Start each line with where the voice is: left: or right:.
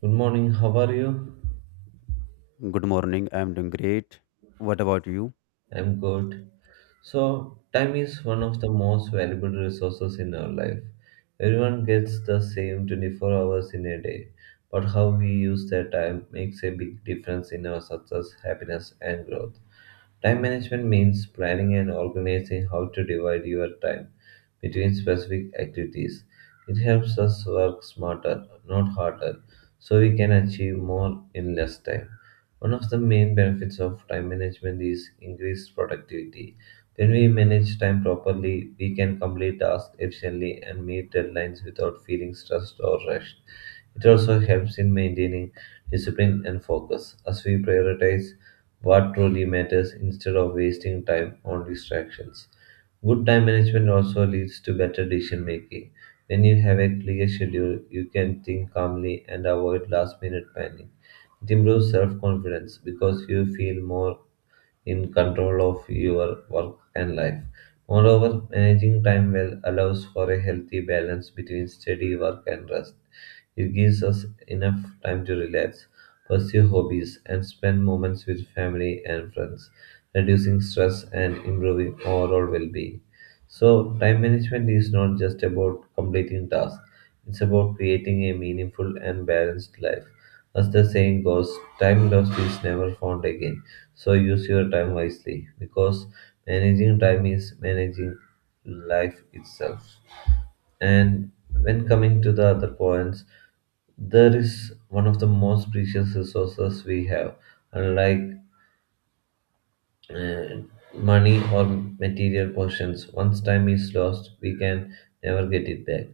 right: Good morning, how are you?
left: Good morning. I'm doing great. What about you?
right: I'm good. So, time is one of the most valuable resources in our life. Everyone gets the same 24 hours in a day, but how we use that time makes a big difference in our success, happiness, and growth. Time management means planning and organizing how to divide your time between specific activities. It helps us work smarter, not harder, so we can achieve more in less time. One of the main benefits of time management is increased productivity. When we manage time properly, we can complete tasks efficiently and meet deadlines without feeling stressed or rushed. It also helps in maintaining discipline and focus as we prioritize what truly matters instead of wasting time on distractions. Good time management also leads to better decision making. When you have a clear schedule, you can think calmly and avoid last minute panic. It improves self confidence because you feel more in control of your work and life. Moreover, managing time well allows for a healthy balance between study, work, and rest. It gives us enough time to relax, pursue hobbies, and spend moments with family and friends, reducing stress and improving overall well being. So, time management is not just about completing tasks, it's about creating a meaningful and balanced life. As the saying goes, time lost is never found again. So use your time wisely because managing time is managing life itself. And when coming to the other points, there is one of the most precious resources we have. Unlike uh, money or material possessions. Once time is lost, we can never get it back.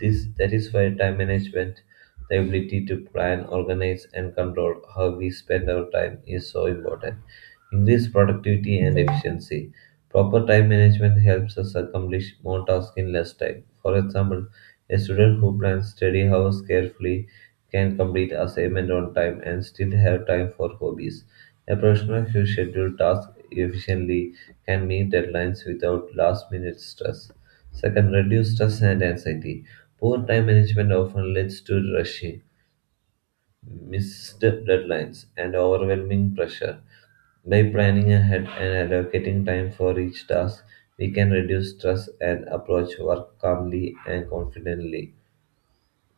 right: This that is why time management, the ability to plan, organize, and control how we spend our time is so important. Increase productivity and efficiency. Proper time management helps us accomplish more tasks in less time. For example, a student who plans study hours carefully can complete assignments on time and still have time for hobbies. A professional who schedules tasks efficiently can meet deadlines without last minute stress. Second, reduce stress and anxiety. Poor time management often leads to rushing, missed deadlines, and overwhelming pressure. By planning ahead and allocating time for each task, we can reduce stress and approach work calmly and confidently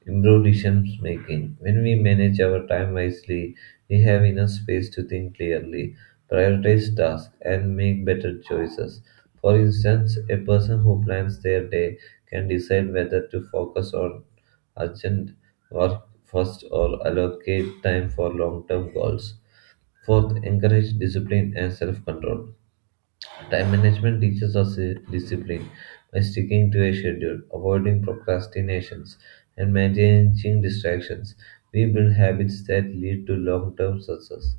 right: improve decision making. When we manage our time wisely, we have enough space to think clearly, prioritize tasks, and make better choices. For instance, a person who plans their day can decide whether to focus on urgent work first or allocate time for long term goals. Fourth, encourage discipline and self control. Time management teaches us discipline by sticking to a schedule, avoiding procrastinations, and managing distractions. We build habits that lead to long term success.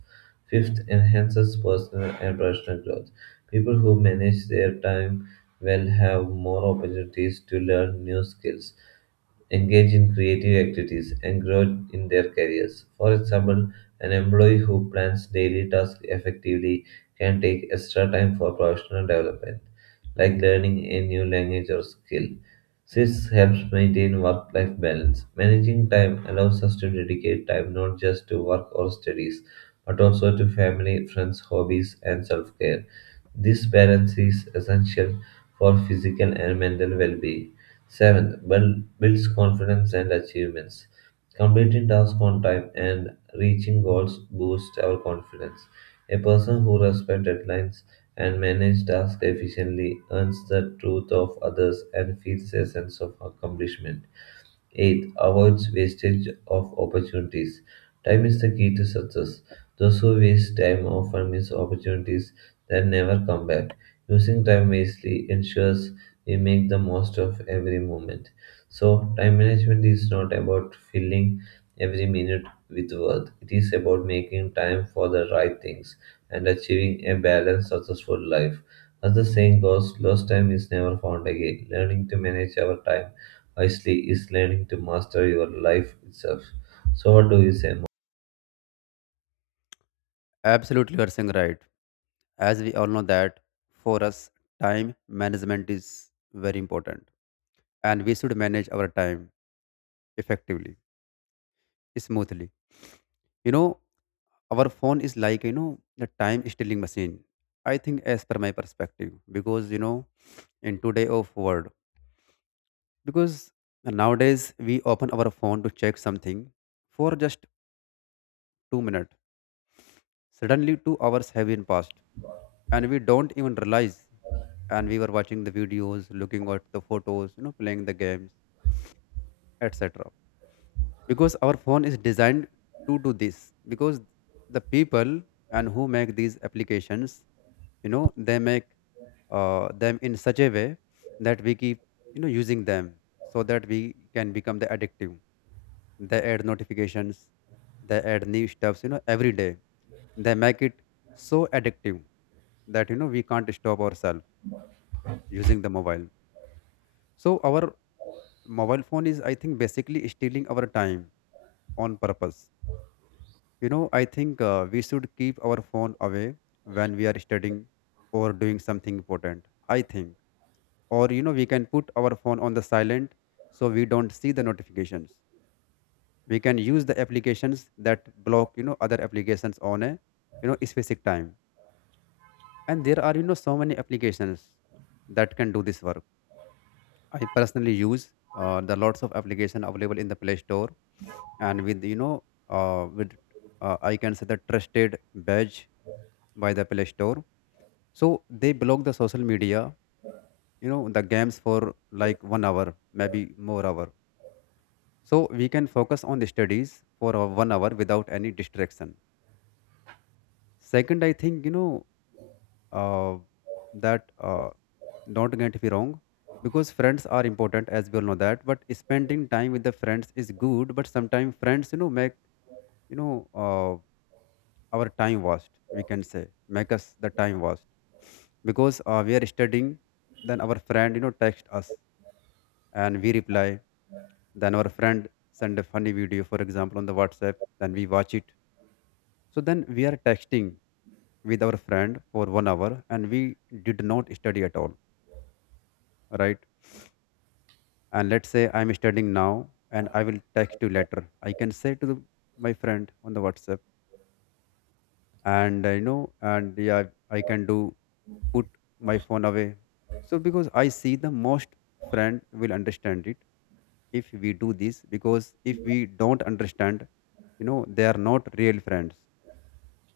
right: Fifth, enhances personal and professional growth. People who manage their time well have more opportunities to learn new skills engage in creative activities, and grow in their careers. For example, an employee who plans daily tasks effectively can take extra time for professional development, like learning a new language or skill. This helps maintain work life balance. Managing time allows us to dedicate time not just to work or studies, but also to family, friends, hobbies, and self care. This balance is essential for physical and mental well being. Seventh, builds confidence and achievements. Completing tasks on time and reaching goals boosts our confidence. A person who respects deadlines and manages tasks efficiently earns the truth of others and feels a sense of accomplishment. 8. Avoids wastage of opportunities. Time is the key to success. Those who waste time often miss opportunities that never come back. Using time wisely ensures we make the most of every moment. So, time management is not about filling every minute with work, it is about making time for the right things and achieving a balanced, successful life. As the saying goes, lost time is never found again. Learning to manage our time wisely is learning to master your life itself. So, what do you say?
left: Absolutely, you are saying right. As we all know that for us, time management is very important, and we should manage our time effectively, smoothly. You know, our phone is like the time stealing machine. I think, as per my perspective, because you know, in today of world, because nowadays we open our phone to check something for just 2 minutes. Suddenly, 2 hours have been passed, and we don't even realize. And we were watching the videos, looking at the photos, you know, playing the games, etc. Because our phone is designed to do this. Because the people and who make these applications, you know, they make them in such a way that we keep using them so that we can become the addictive. They add notifications, they add new stuffs you know every day, they make it so addictive that you know we can't stop ourselves using the mobile. So our mobile phone is I think basically stealing our time on purpose. You know, I think we should keep our phone away when we are studying or doing something important. I think, or you know we can put our phone on the silent so we don't see the notifications. We can use the applications that block you know other applications on a you know specific time. And there are you know so many applications that can do this work. I personally use the lots of application available in the play store, and with you know with I can say the trusted badge by the play store. So they block the social media you know the games for like 1 hour, maybe more hour, so we can focus on the studies for a 1 hour without any distraction. Second, I think you know uh, that don't get me wrong, because friends are important as we all know that, but spending time with the friends is good, but sometimes friends you know make you know uh, our time waste, we can say make us the time waste. Because we are studying, then our friend you know text us and we reply, then our friend send a funny video for example on the WhatsApp, then we watch it. So then we are texting with our friend for 1 hour and we did not study at all, right? And let's say I'm studying now and I will text you later. I can say to my friend on the WhatsApp and you know, and yeah, I can do put my phone away. So because I see the most friend will understand it if we do this, because if we don't understand, you know, they are not real friends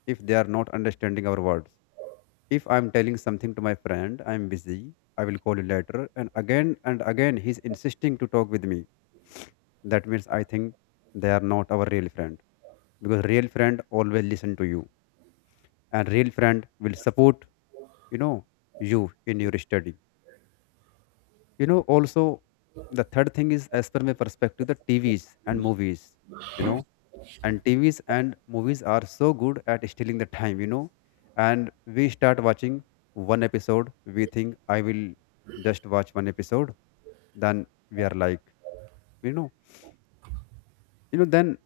left: if they are not understanding our words. If I'm telling something to my friend, I'm busy, I will call you later. And again, he's insisting to talk with me. That means I think they are not our real friend, because real friend always listen to you, and real friend will support you know you in your study, you know, also. The third thing is as per my perspective, the T V's and movies, you know, and TVs and movies are so good at stealing the time, you know. And we start watching one episode, we think I will just watch one episode, then we are like, you know, then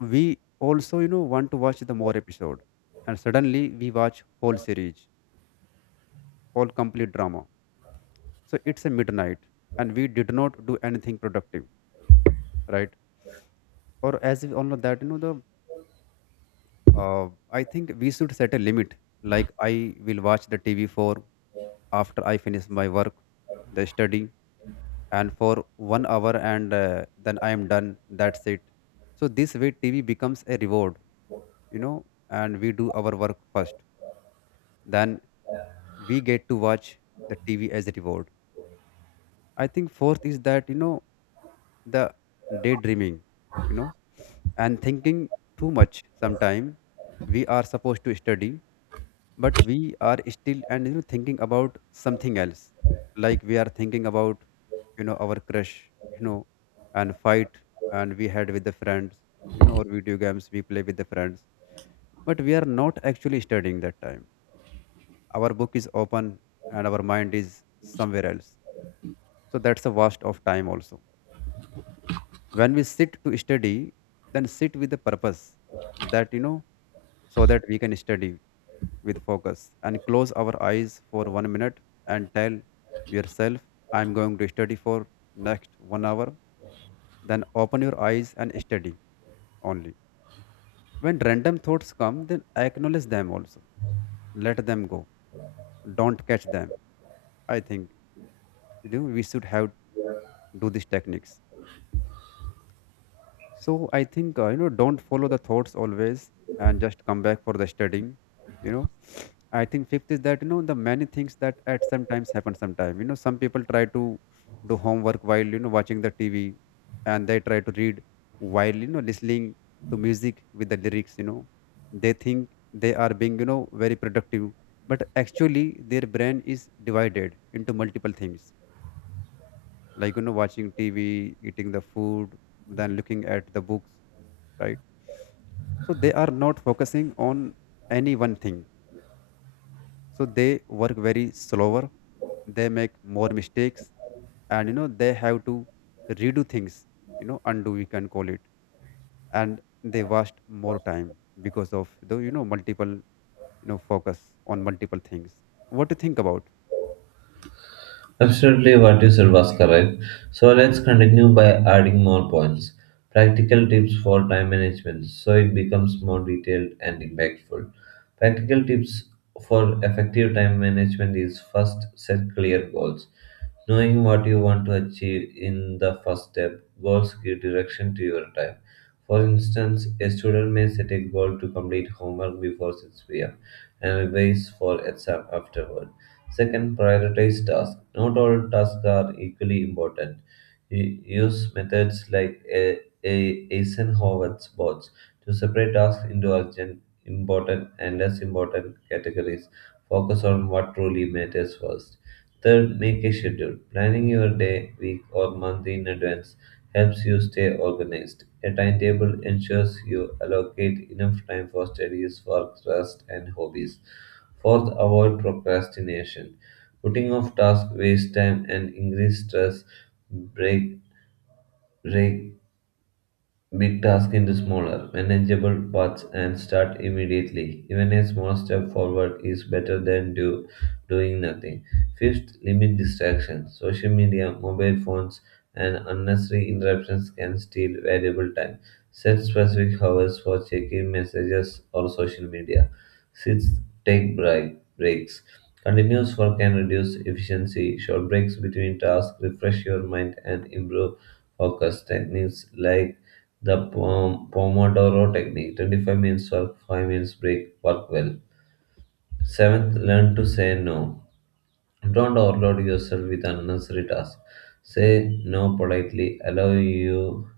left: we also, you know, want to watch the more episode. And suddenly we watch whole series, whole complete drama. So it's a midnight and we did not do anything productive, right? Or as we all know that, you know, the I think we should set a limit. Like I will watch the TV for after I finish my work, the study, and for 1 hour, and then I am done. That's it. So this way, TV becomes a reward, you know, and we do our work first. Then we get to watch the TV as a reward. I think fourth is that, you know, the daydreaming, you know, and thinking too much sometime. We are supposed to study, but we are still and you know thinking about something else, like we are thinking about you know our crush, you know, and fight and we had with the friends, you know, or video games we play with the friends, but we are not actually studying that time. Our book is open and our mind is somewhere else, so that's a waste of time also. When we sit to study, then sit with the purpose that you know so that we can study with focus, and close our eyes for 1 minute and tell yourself, I'm going to study for next 1 hour. Then open your eyes and study only. When random thoughts come, then acknowledge them also. Let them go. Don't catch them. I think you know, we should have do these techniques. So I think you know, don't follow the thoughts always, and just come back for the studying. You know, I think fifth is that you know the many things that at some times happen. Sometime you know, some people try to do homework while you know watching the TV, and they try to read while you know listening to music with the lyrics. You know, they think they are being you know very productive, but actually their brain is divided into multiple things, like you know watching TV, eating the food, then looking at the books, right? So they are not focusing on any one thing, so they work very slower, they make more mistakes, and you know they have to redo things, you know, undo we can call it. And they waste more time because of the you know multiple focus on multiple things. What do you think about?
right: Absolutely, what you said was correct. So let's continue by adding more points. Practical tips for time management so it becomes more detailed and impactful. Practical tips for effective time management is first set clear goals. Knowing what you want to achieve in the first step, goals give direction to your time. For instance, a student may set a goal to complete homework before 6 p.m. and revise for exam afterward. Second, prioritize tasks. Not all tasks are equally important. Use methods like Eisenhower's bots to separate tasks into urgent, important, and less important categories. Focus on what truly matters first. Third, make a schedule. Planning your day, week, or month in advance helps you stay organized. A timetable ensures you allocate enough time for studies, work, rest, and hobbies. Fourth, avoid procrastination. Putting off tasks wastes time and increases stress. Break, break big task into smaller, manageable parts and start immediately. Even a small step forward is better than doing nothing. Fifth, limit distractions. Social media, mobile phones, and unnecessary interruptions can steal valuable time. Set specific hours for checking messages or social media. Sixth, take breaks. Continuous work can reduce efficiency. Short breaks between tasks refresh your mind and improve focus techniques like the Pomodoro technique 25 minutes work, 5 minutes break, work well. Seventh, learn to say no. Don't overload yourself with unnecessary tasks. Say no politely, allow you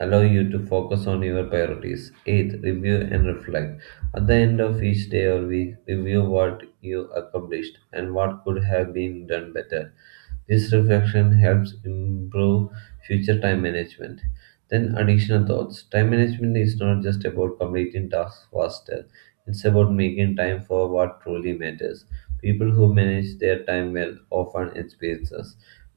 right: allow you to focus on your priorities. Eighth, review and reflect. At the end of each day or week, review what you accomplished and what could have been done better. This reflection helps improve future time management. Then, additional thoughts. Time management is not just about completing tasks faster, it's about making time for what truly matters. People who manage their time well often experience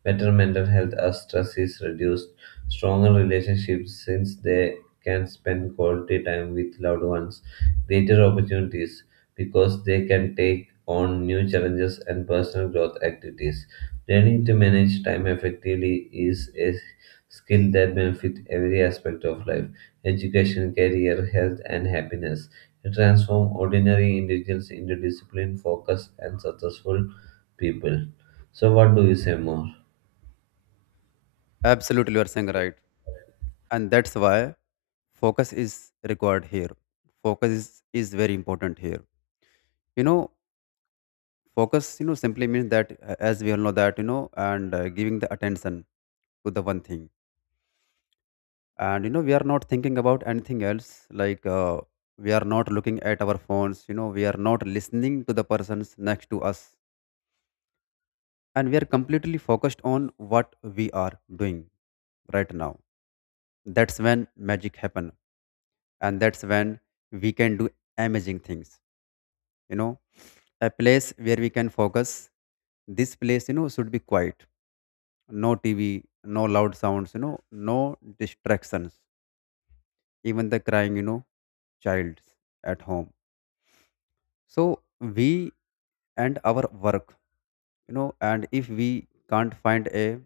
right: better mental health as stress is reduced stronger relationships since they can spend quality time with loved ones, greater opportunities because they can take on new challenges and personal growth activities. Learning to manage time effectively is a skill that benefits every aspect of life education, career, health, and happiness. It transforms ordinary individuals into disciplined, focused, and successful people. So, what do you say more?
left: Absolutely, you are saying right. And that's why focus is required here. Focus is very important here. You know, focus you know simply means that as we all know that you know, and giving the attention to the one thing, and you know we are not thinking about anything else, like we are not looking at our phones, you know we are not listening to the persons next to us, and we are completely focused on what we are doing right now. That's when magic happen, and that's when we can do amazing things, you know. A place where we can focus, this place you know should be quiet, no TV, no loud sounds, you know, no distractions, even the crying, you know, child at home. So we and our work, you know, and if we can't find a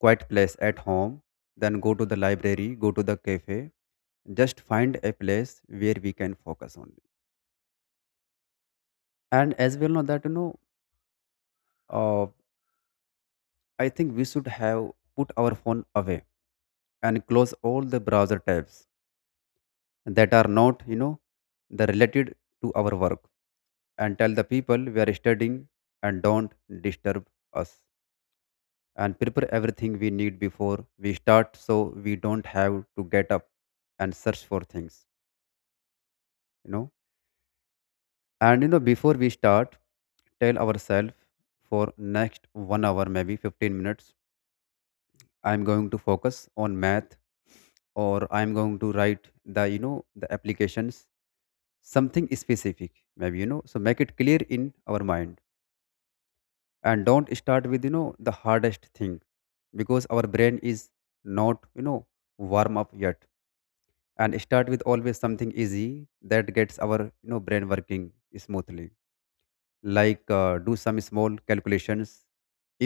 left: quiet place at home, then go to the library, go to the cafe, just find a place where we can focus on. And as well know that, you know, uh, I think we should have put our phone away and close all the browser tabs that are not you know the related to our work, and tell the people we are studying and don't disturb us, and prepare everything we need before we start so we don't have to get up and search for things, you know. And you know before we start, tell ourselves for next 1 hour maybe 15 minutes I'm going to focus on math, or I'm going to write the you know the applications, something specific maybe, you know, so make it clear in our mind. And don't start with you know the hardest thing, because our brain is not you know warm up yet. And start with always something easy that gets our you know brain working smoothly, like do some small calculations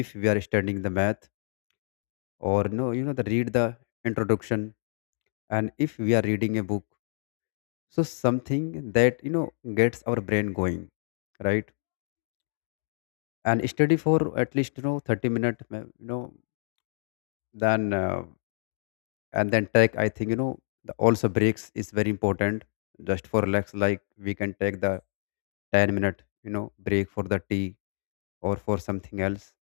left: if we are studying the math, or you know the read the introduction and if we are reading a book. So something that you know gets our brain going, right? And study for at least you know 30 minutes, you know, then and then take I think you know the also breaks is very important, just for relax. Like we can take the 10 minute you know break for the tea or for something else,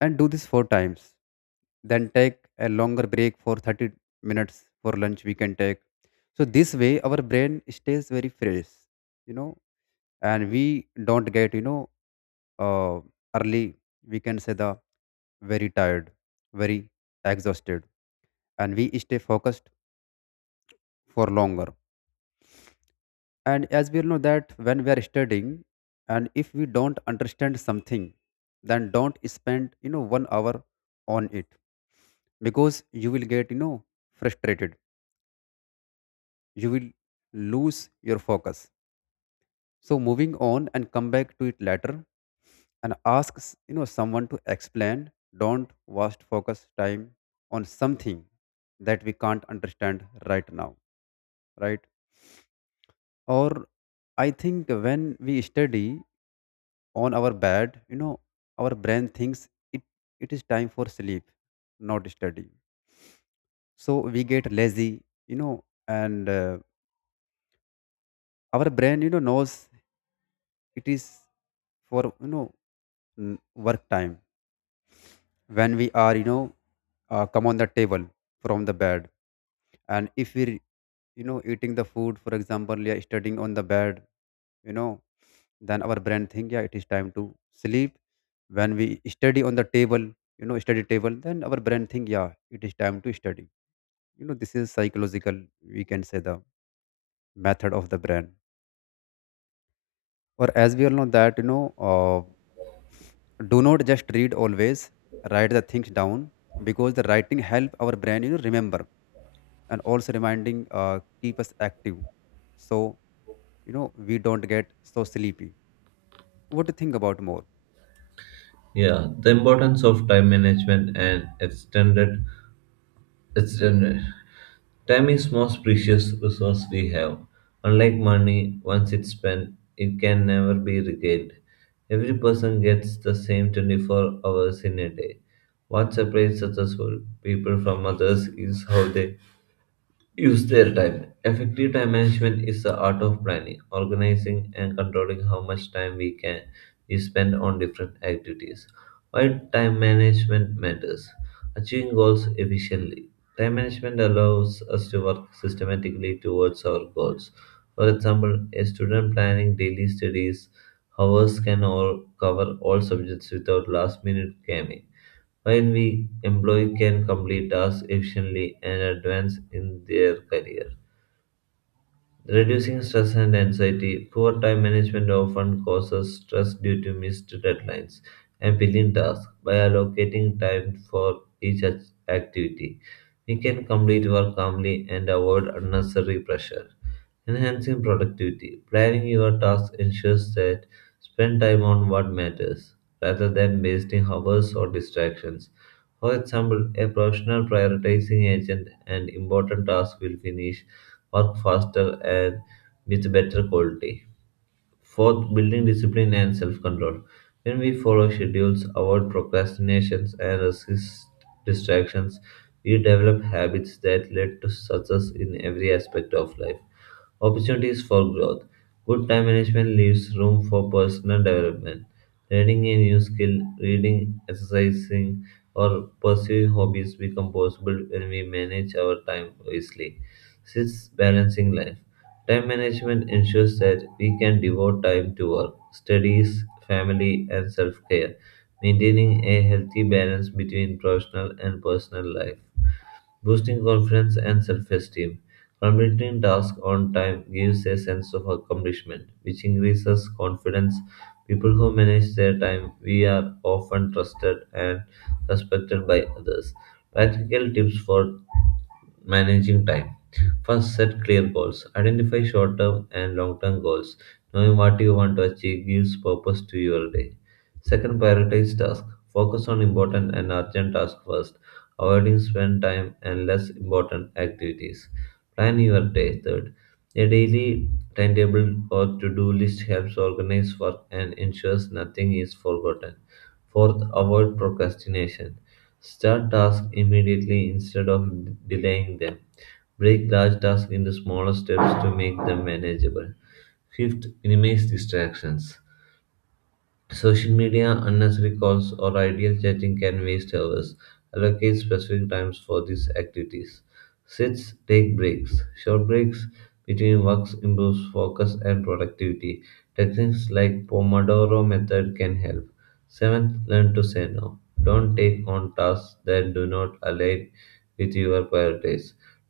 left: and do this four times, then take a longer break for 30 minutes for lunch we can take. So this way our brain stays very fresh, you know, and we don't get you know uh, early we can say the very tired, very exhausted, and we stay focused for longer. And as we all know that when we are studying and if we don't understand something, then don't spend you know 1 hour on it, because you will get you know frustrated, you will lose your focus. So moving on, and come back to it later, and ask you know someone to explain. Don't waste focus time on something that we can't understand right now, right? Or I think when we study on our bed, you know, our brain thinks it it is time for sleep, not study, so we get lazy, you know. And our brain, you know, knows it is for, you know, n- work time. When we are, you know, come on the table from the bed. And if we, you know, eating the food, for example, yeah, studying on the bed, you know, then our brain think, yeah, it is time to sleep. When we study on the table, you know, study table, then our brain think, yeah, it is time to study. You know, this is psychological, we can say, the method of the brain. Or as we all know that, you know, uh, do not just read always, write the things down, because the writing help our brain, you know, remember. And also reminding, keep us active. So, you know, we don't get so sleepy. What to think about more?
right: Yeah, the importance of time management and extended time is most precious resource we have. Unlike money, once it's spent, it can never be regained. Every person gets the same 24 hours in a day. What separates successful people from others is how they use their time. Effective time management is the art of planning, organizing, and controlling how much time we spend on different activities. Why time management matters? Achieving goals efficiently. Time management allows us to work systematically towards our goals. For example, a student planning daily studies hours can all cover all subjects without last minute cramming while we employee can complete tasks efficiently and advance in their career. Reducing stress and anxiety, poor time management often causes stress due to missed deadlines and pending tasks. By allocating time for each activity, we can complete work calmly and avoid unnecessary pressure. Enhancing productivity, planning your tasks ensures that spend time on what matters rather than wasting hours or distractions. For example, a professional prioritizing agent and important tasks will finish work faster and with better quality. Fourth, building discipline and self control. When we follow schedules, avoid procrastinations, and resist distractions, we develop habits that lead to success in every aspect of life. Opportunities for growth. Good time management leaves room for personal development. Learning a new skill, reading, exercising, or pursuing hobbies become possible when we manage our time wisely. Sixth, balancing life. Time management ensures that we can devote time to work, studies, family, and self care, maintaining a healthy balance between professional and personal life boosting confidence and self esteem. Completing tasks on time gives a sense of accomplishment, which increases confidence. People who manage their time we are often trusted and respected by others. Practical tips for managing time. First, set clear goals. Identify short term and long term goals. Knowing what you want to achieve gives purpose to your day. Second, prioritize tasks. Focus on important and urgent tasks first avoiding spend time and less important activities. Plan your day. Third, a daily timetable or to-do list helps organize work and ensures nothing is forgotten. Fourth, avoid procrastination. Start tasks immediately instead of delaying them. Break large tasks into smaller steps to make them manageable. Fifth, minimize distractions. Social media, unnecessary calls, or ideal chatting can waste hours. Allocate specific times for these activities. Sits, take breaks. Short breaks between works improves focus and productivity. Techniques like Pomodoro method can help. Seventh, learn to say no. Don't take on tasks that do not align with your priorities.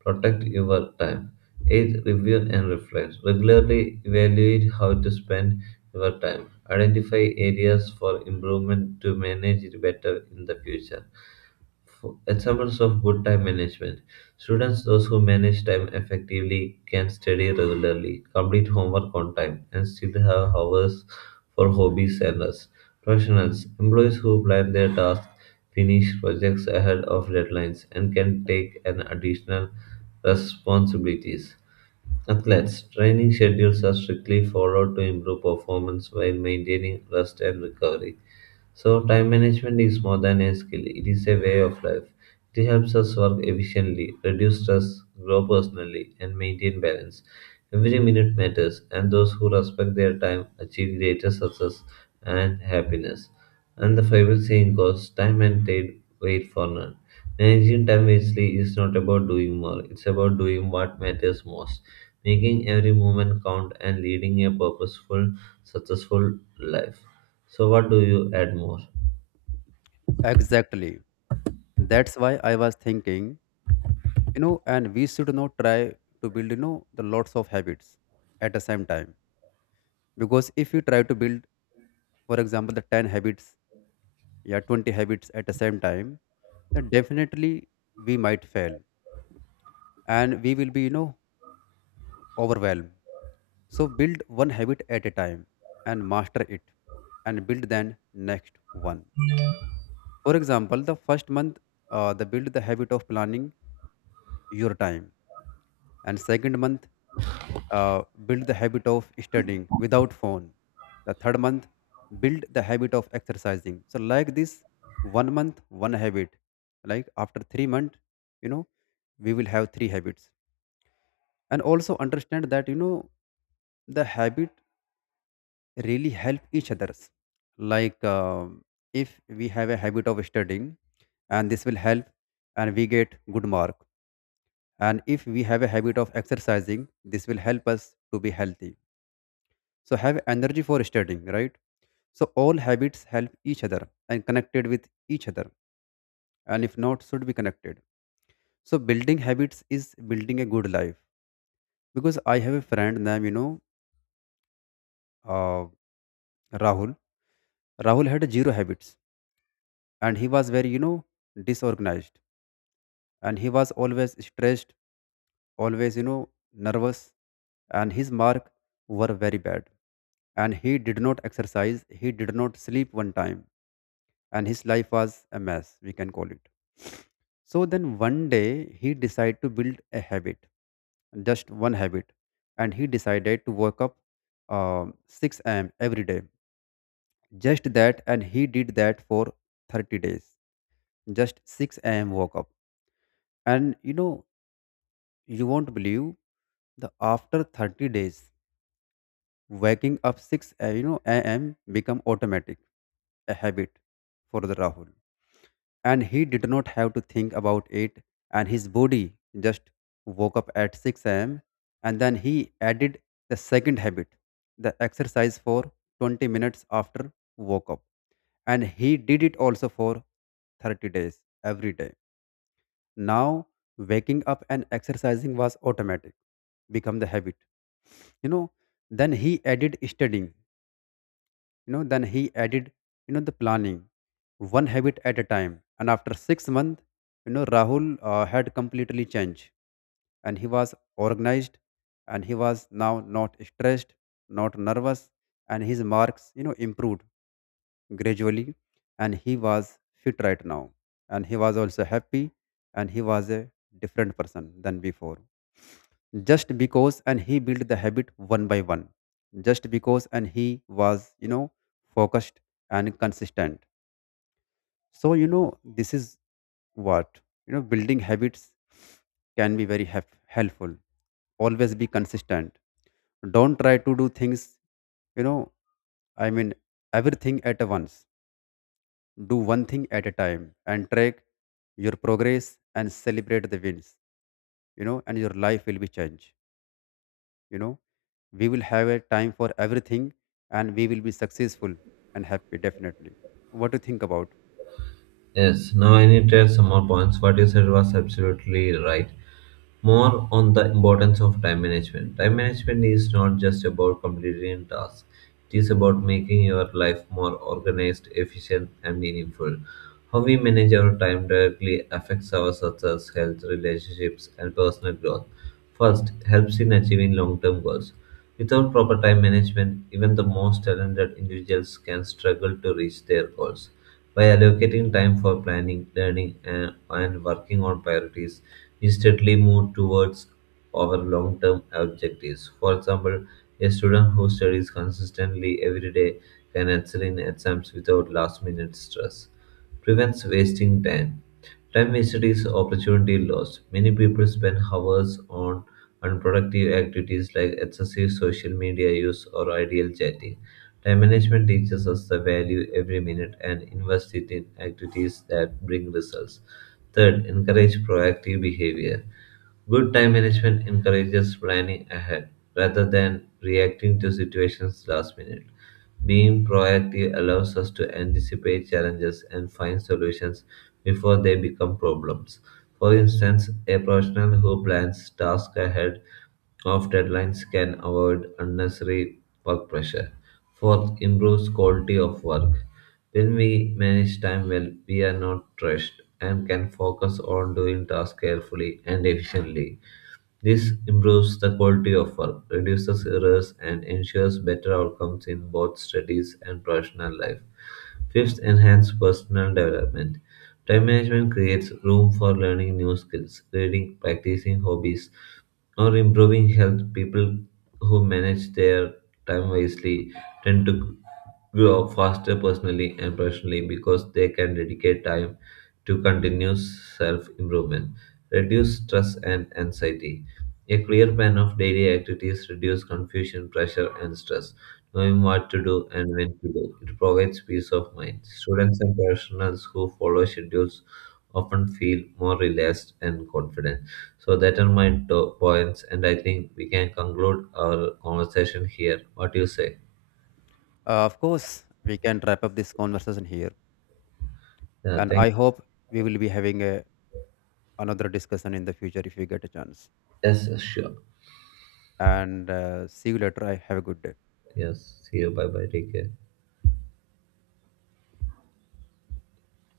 right: Protect your time. 8. Review and reflect. Regularly evaluate how to spend your time. Identify areas for improvement to manage it better in the future. For examples of good time management. Students, those who manage time effectively, can study regularly, complete homework on time, and still have hours for hobbies and rest. Professionals, employees who plan their tasks, finish projects ahead of deadlines, and can take an additional responsibilities. Athletes' training schedules are strictly followed to improve performance while maintaining rest and recovery. So, time management is more than a skill, it is a way of life. It helps us work efficiently, reduce stress, grow personally, and maintain balance. Every minute matters, and those who respect their time achieve greater success and happiness. And the favorite saying goes, time and tide wait for none. Managing time wisely is not about doing more, it's about doing what matters most, making every moment count and leading a purposeful, successful life. So, what do you add more?
left: Exactly. That's why I was thinking, you know, and we should not try to build, you know, the lots of habits at the same time. Because if you try to build, for example, the 10 habits, yeah, 20 habits at the same time, then definitely we might fail and we will be, you know, overwhelmed. So build one habit at a time and master it and build then next one. For example, the first month, the build the habit of planning your time, and second month, build the habit of studying without phone, the third month build the habit of exercising. So like this, one month one habit, like after 3 months, you know, we will have three habits. And also understand that, you know, the habit really help each others, like if we have a habit of studying, and this will help, and we get good mark. And if we have a habit of exercising, this will help us to be healthy, so have energy for studying, right? So all habits help each other and connected with each other, and if not should be connected. So building habits is building a good life. Because I have a friend named, you know, uh, Rahul. Rahul had zero habits, and he was very, you know, disorganized, and he was always stressed, always, you know, nervous, and his mark were very bad. And he did not exercise, he did not sleep one time, and his life was a mess, we can call it. So then one day he decided to build a habit, just one habit, and he decided to wake up 6 a.m. every day. Just that, and he did that for 30 days. Just 6 a.m. woke up. And you know, you won't believe, the after 30 days waking up 6 you know a.m. become automatic, a habit for the Rahul, and he did not have to think about it. And his body just woke up at 6 a.m. And then he added the second habit, the exercise for 20 minutes after woke up, and he did it also for 30 days every day. Now waking up and exercising was automatic, become the habit, you know. Then he added studying, you know, then he added, you know, the planning, one habit at a time. And after 6 months, you know, Rahul had completely changed, and he was organized, and he was now not stressed, not nervous, and his marks, you know, improved gradually, and he was fit right now, and he was also happy, and he was a different person than before, just because and he built the habit one by one, just because and he was, you know, focused and consistent. So, you know, this is what, you know, building habits can be very helpful. Always be consistent, don't try to do things, you know, I mean, everything at once. Do one thing at a time and track your progress and celebrate the wins, you know, and your life will be changed, you know. We will have a time for everything, and we will be successful and happy definitely. What do you think about?
right: Yes, now I need to add some more points. What you said was absolutely right. More on the importance of time management. Time management is not just about completing tasks, it is about making your life more organized, efficient, and meaningful. How we manage our time directly affects our success, health, relationships, and personal growth. First, helps in achieving long term goals. Without proper time management, even the most talented individuals can struggle to reach their goals. By allocating time for planning, learning, and working on priorities, we steadily move towards our long term objectives. For example, a student who studies consistently every day can excel in exams without last minute stress. Prevents wasting time. Time wasted is opportunity lost. Many people spend hours on unproductive activities like excessive social media use or ideal chatting. Time management teaches us the value every minute and invest it in activities that bring results. Third, encourage proactive behavior. Good time management encourages planning ahead rather than reacting to situations last minute. Being proactive allows us to anticipate challenges and find solutions before they become problems. For instance, a professional who plans tasks ahead of deadlines can avoid unnecessary work pressure. Fourth, improves quality of work. When we manage time well, we are not rushed and can focus on doing tasks carefully and efficiently. This improves the quality of work, reduces errors, and ensures better outcomes in both studies and professional life. Fifth, enhance personal development. Time management creates room for learning new skills, reading, practicing hobbies, or improving health. People who manage their time wisely tend to grow faster personally and professionally because they can dedicate time to continuous self improvement, reduce stress and anxiety. A clear plan of daily activities reduces confusion, pressure, and stress. Knowing what to do and when to do, it provides peace of mind. Students and professionals who follow schedules often feel more relaxed and confident. So that are my top points, and I think we can conclude our conversation here. What do you say?
left: Of course we can wrap up this conversation here,
right: Yeah,
left: and I
right: thank.
left: hope we will be having a, another discussion in the future if we get a chance.
right: Yes, sure.
left: And see you later, I have a good day.
right: Yes. See you. Bye bye. Take care.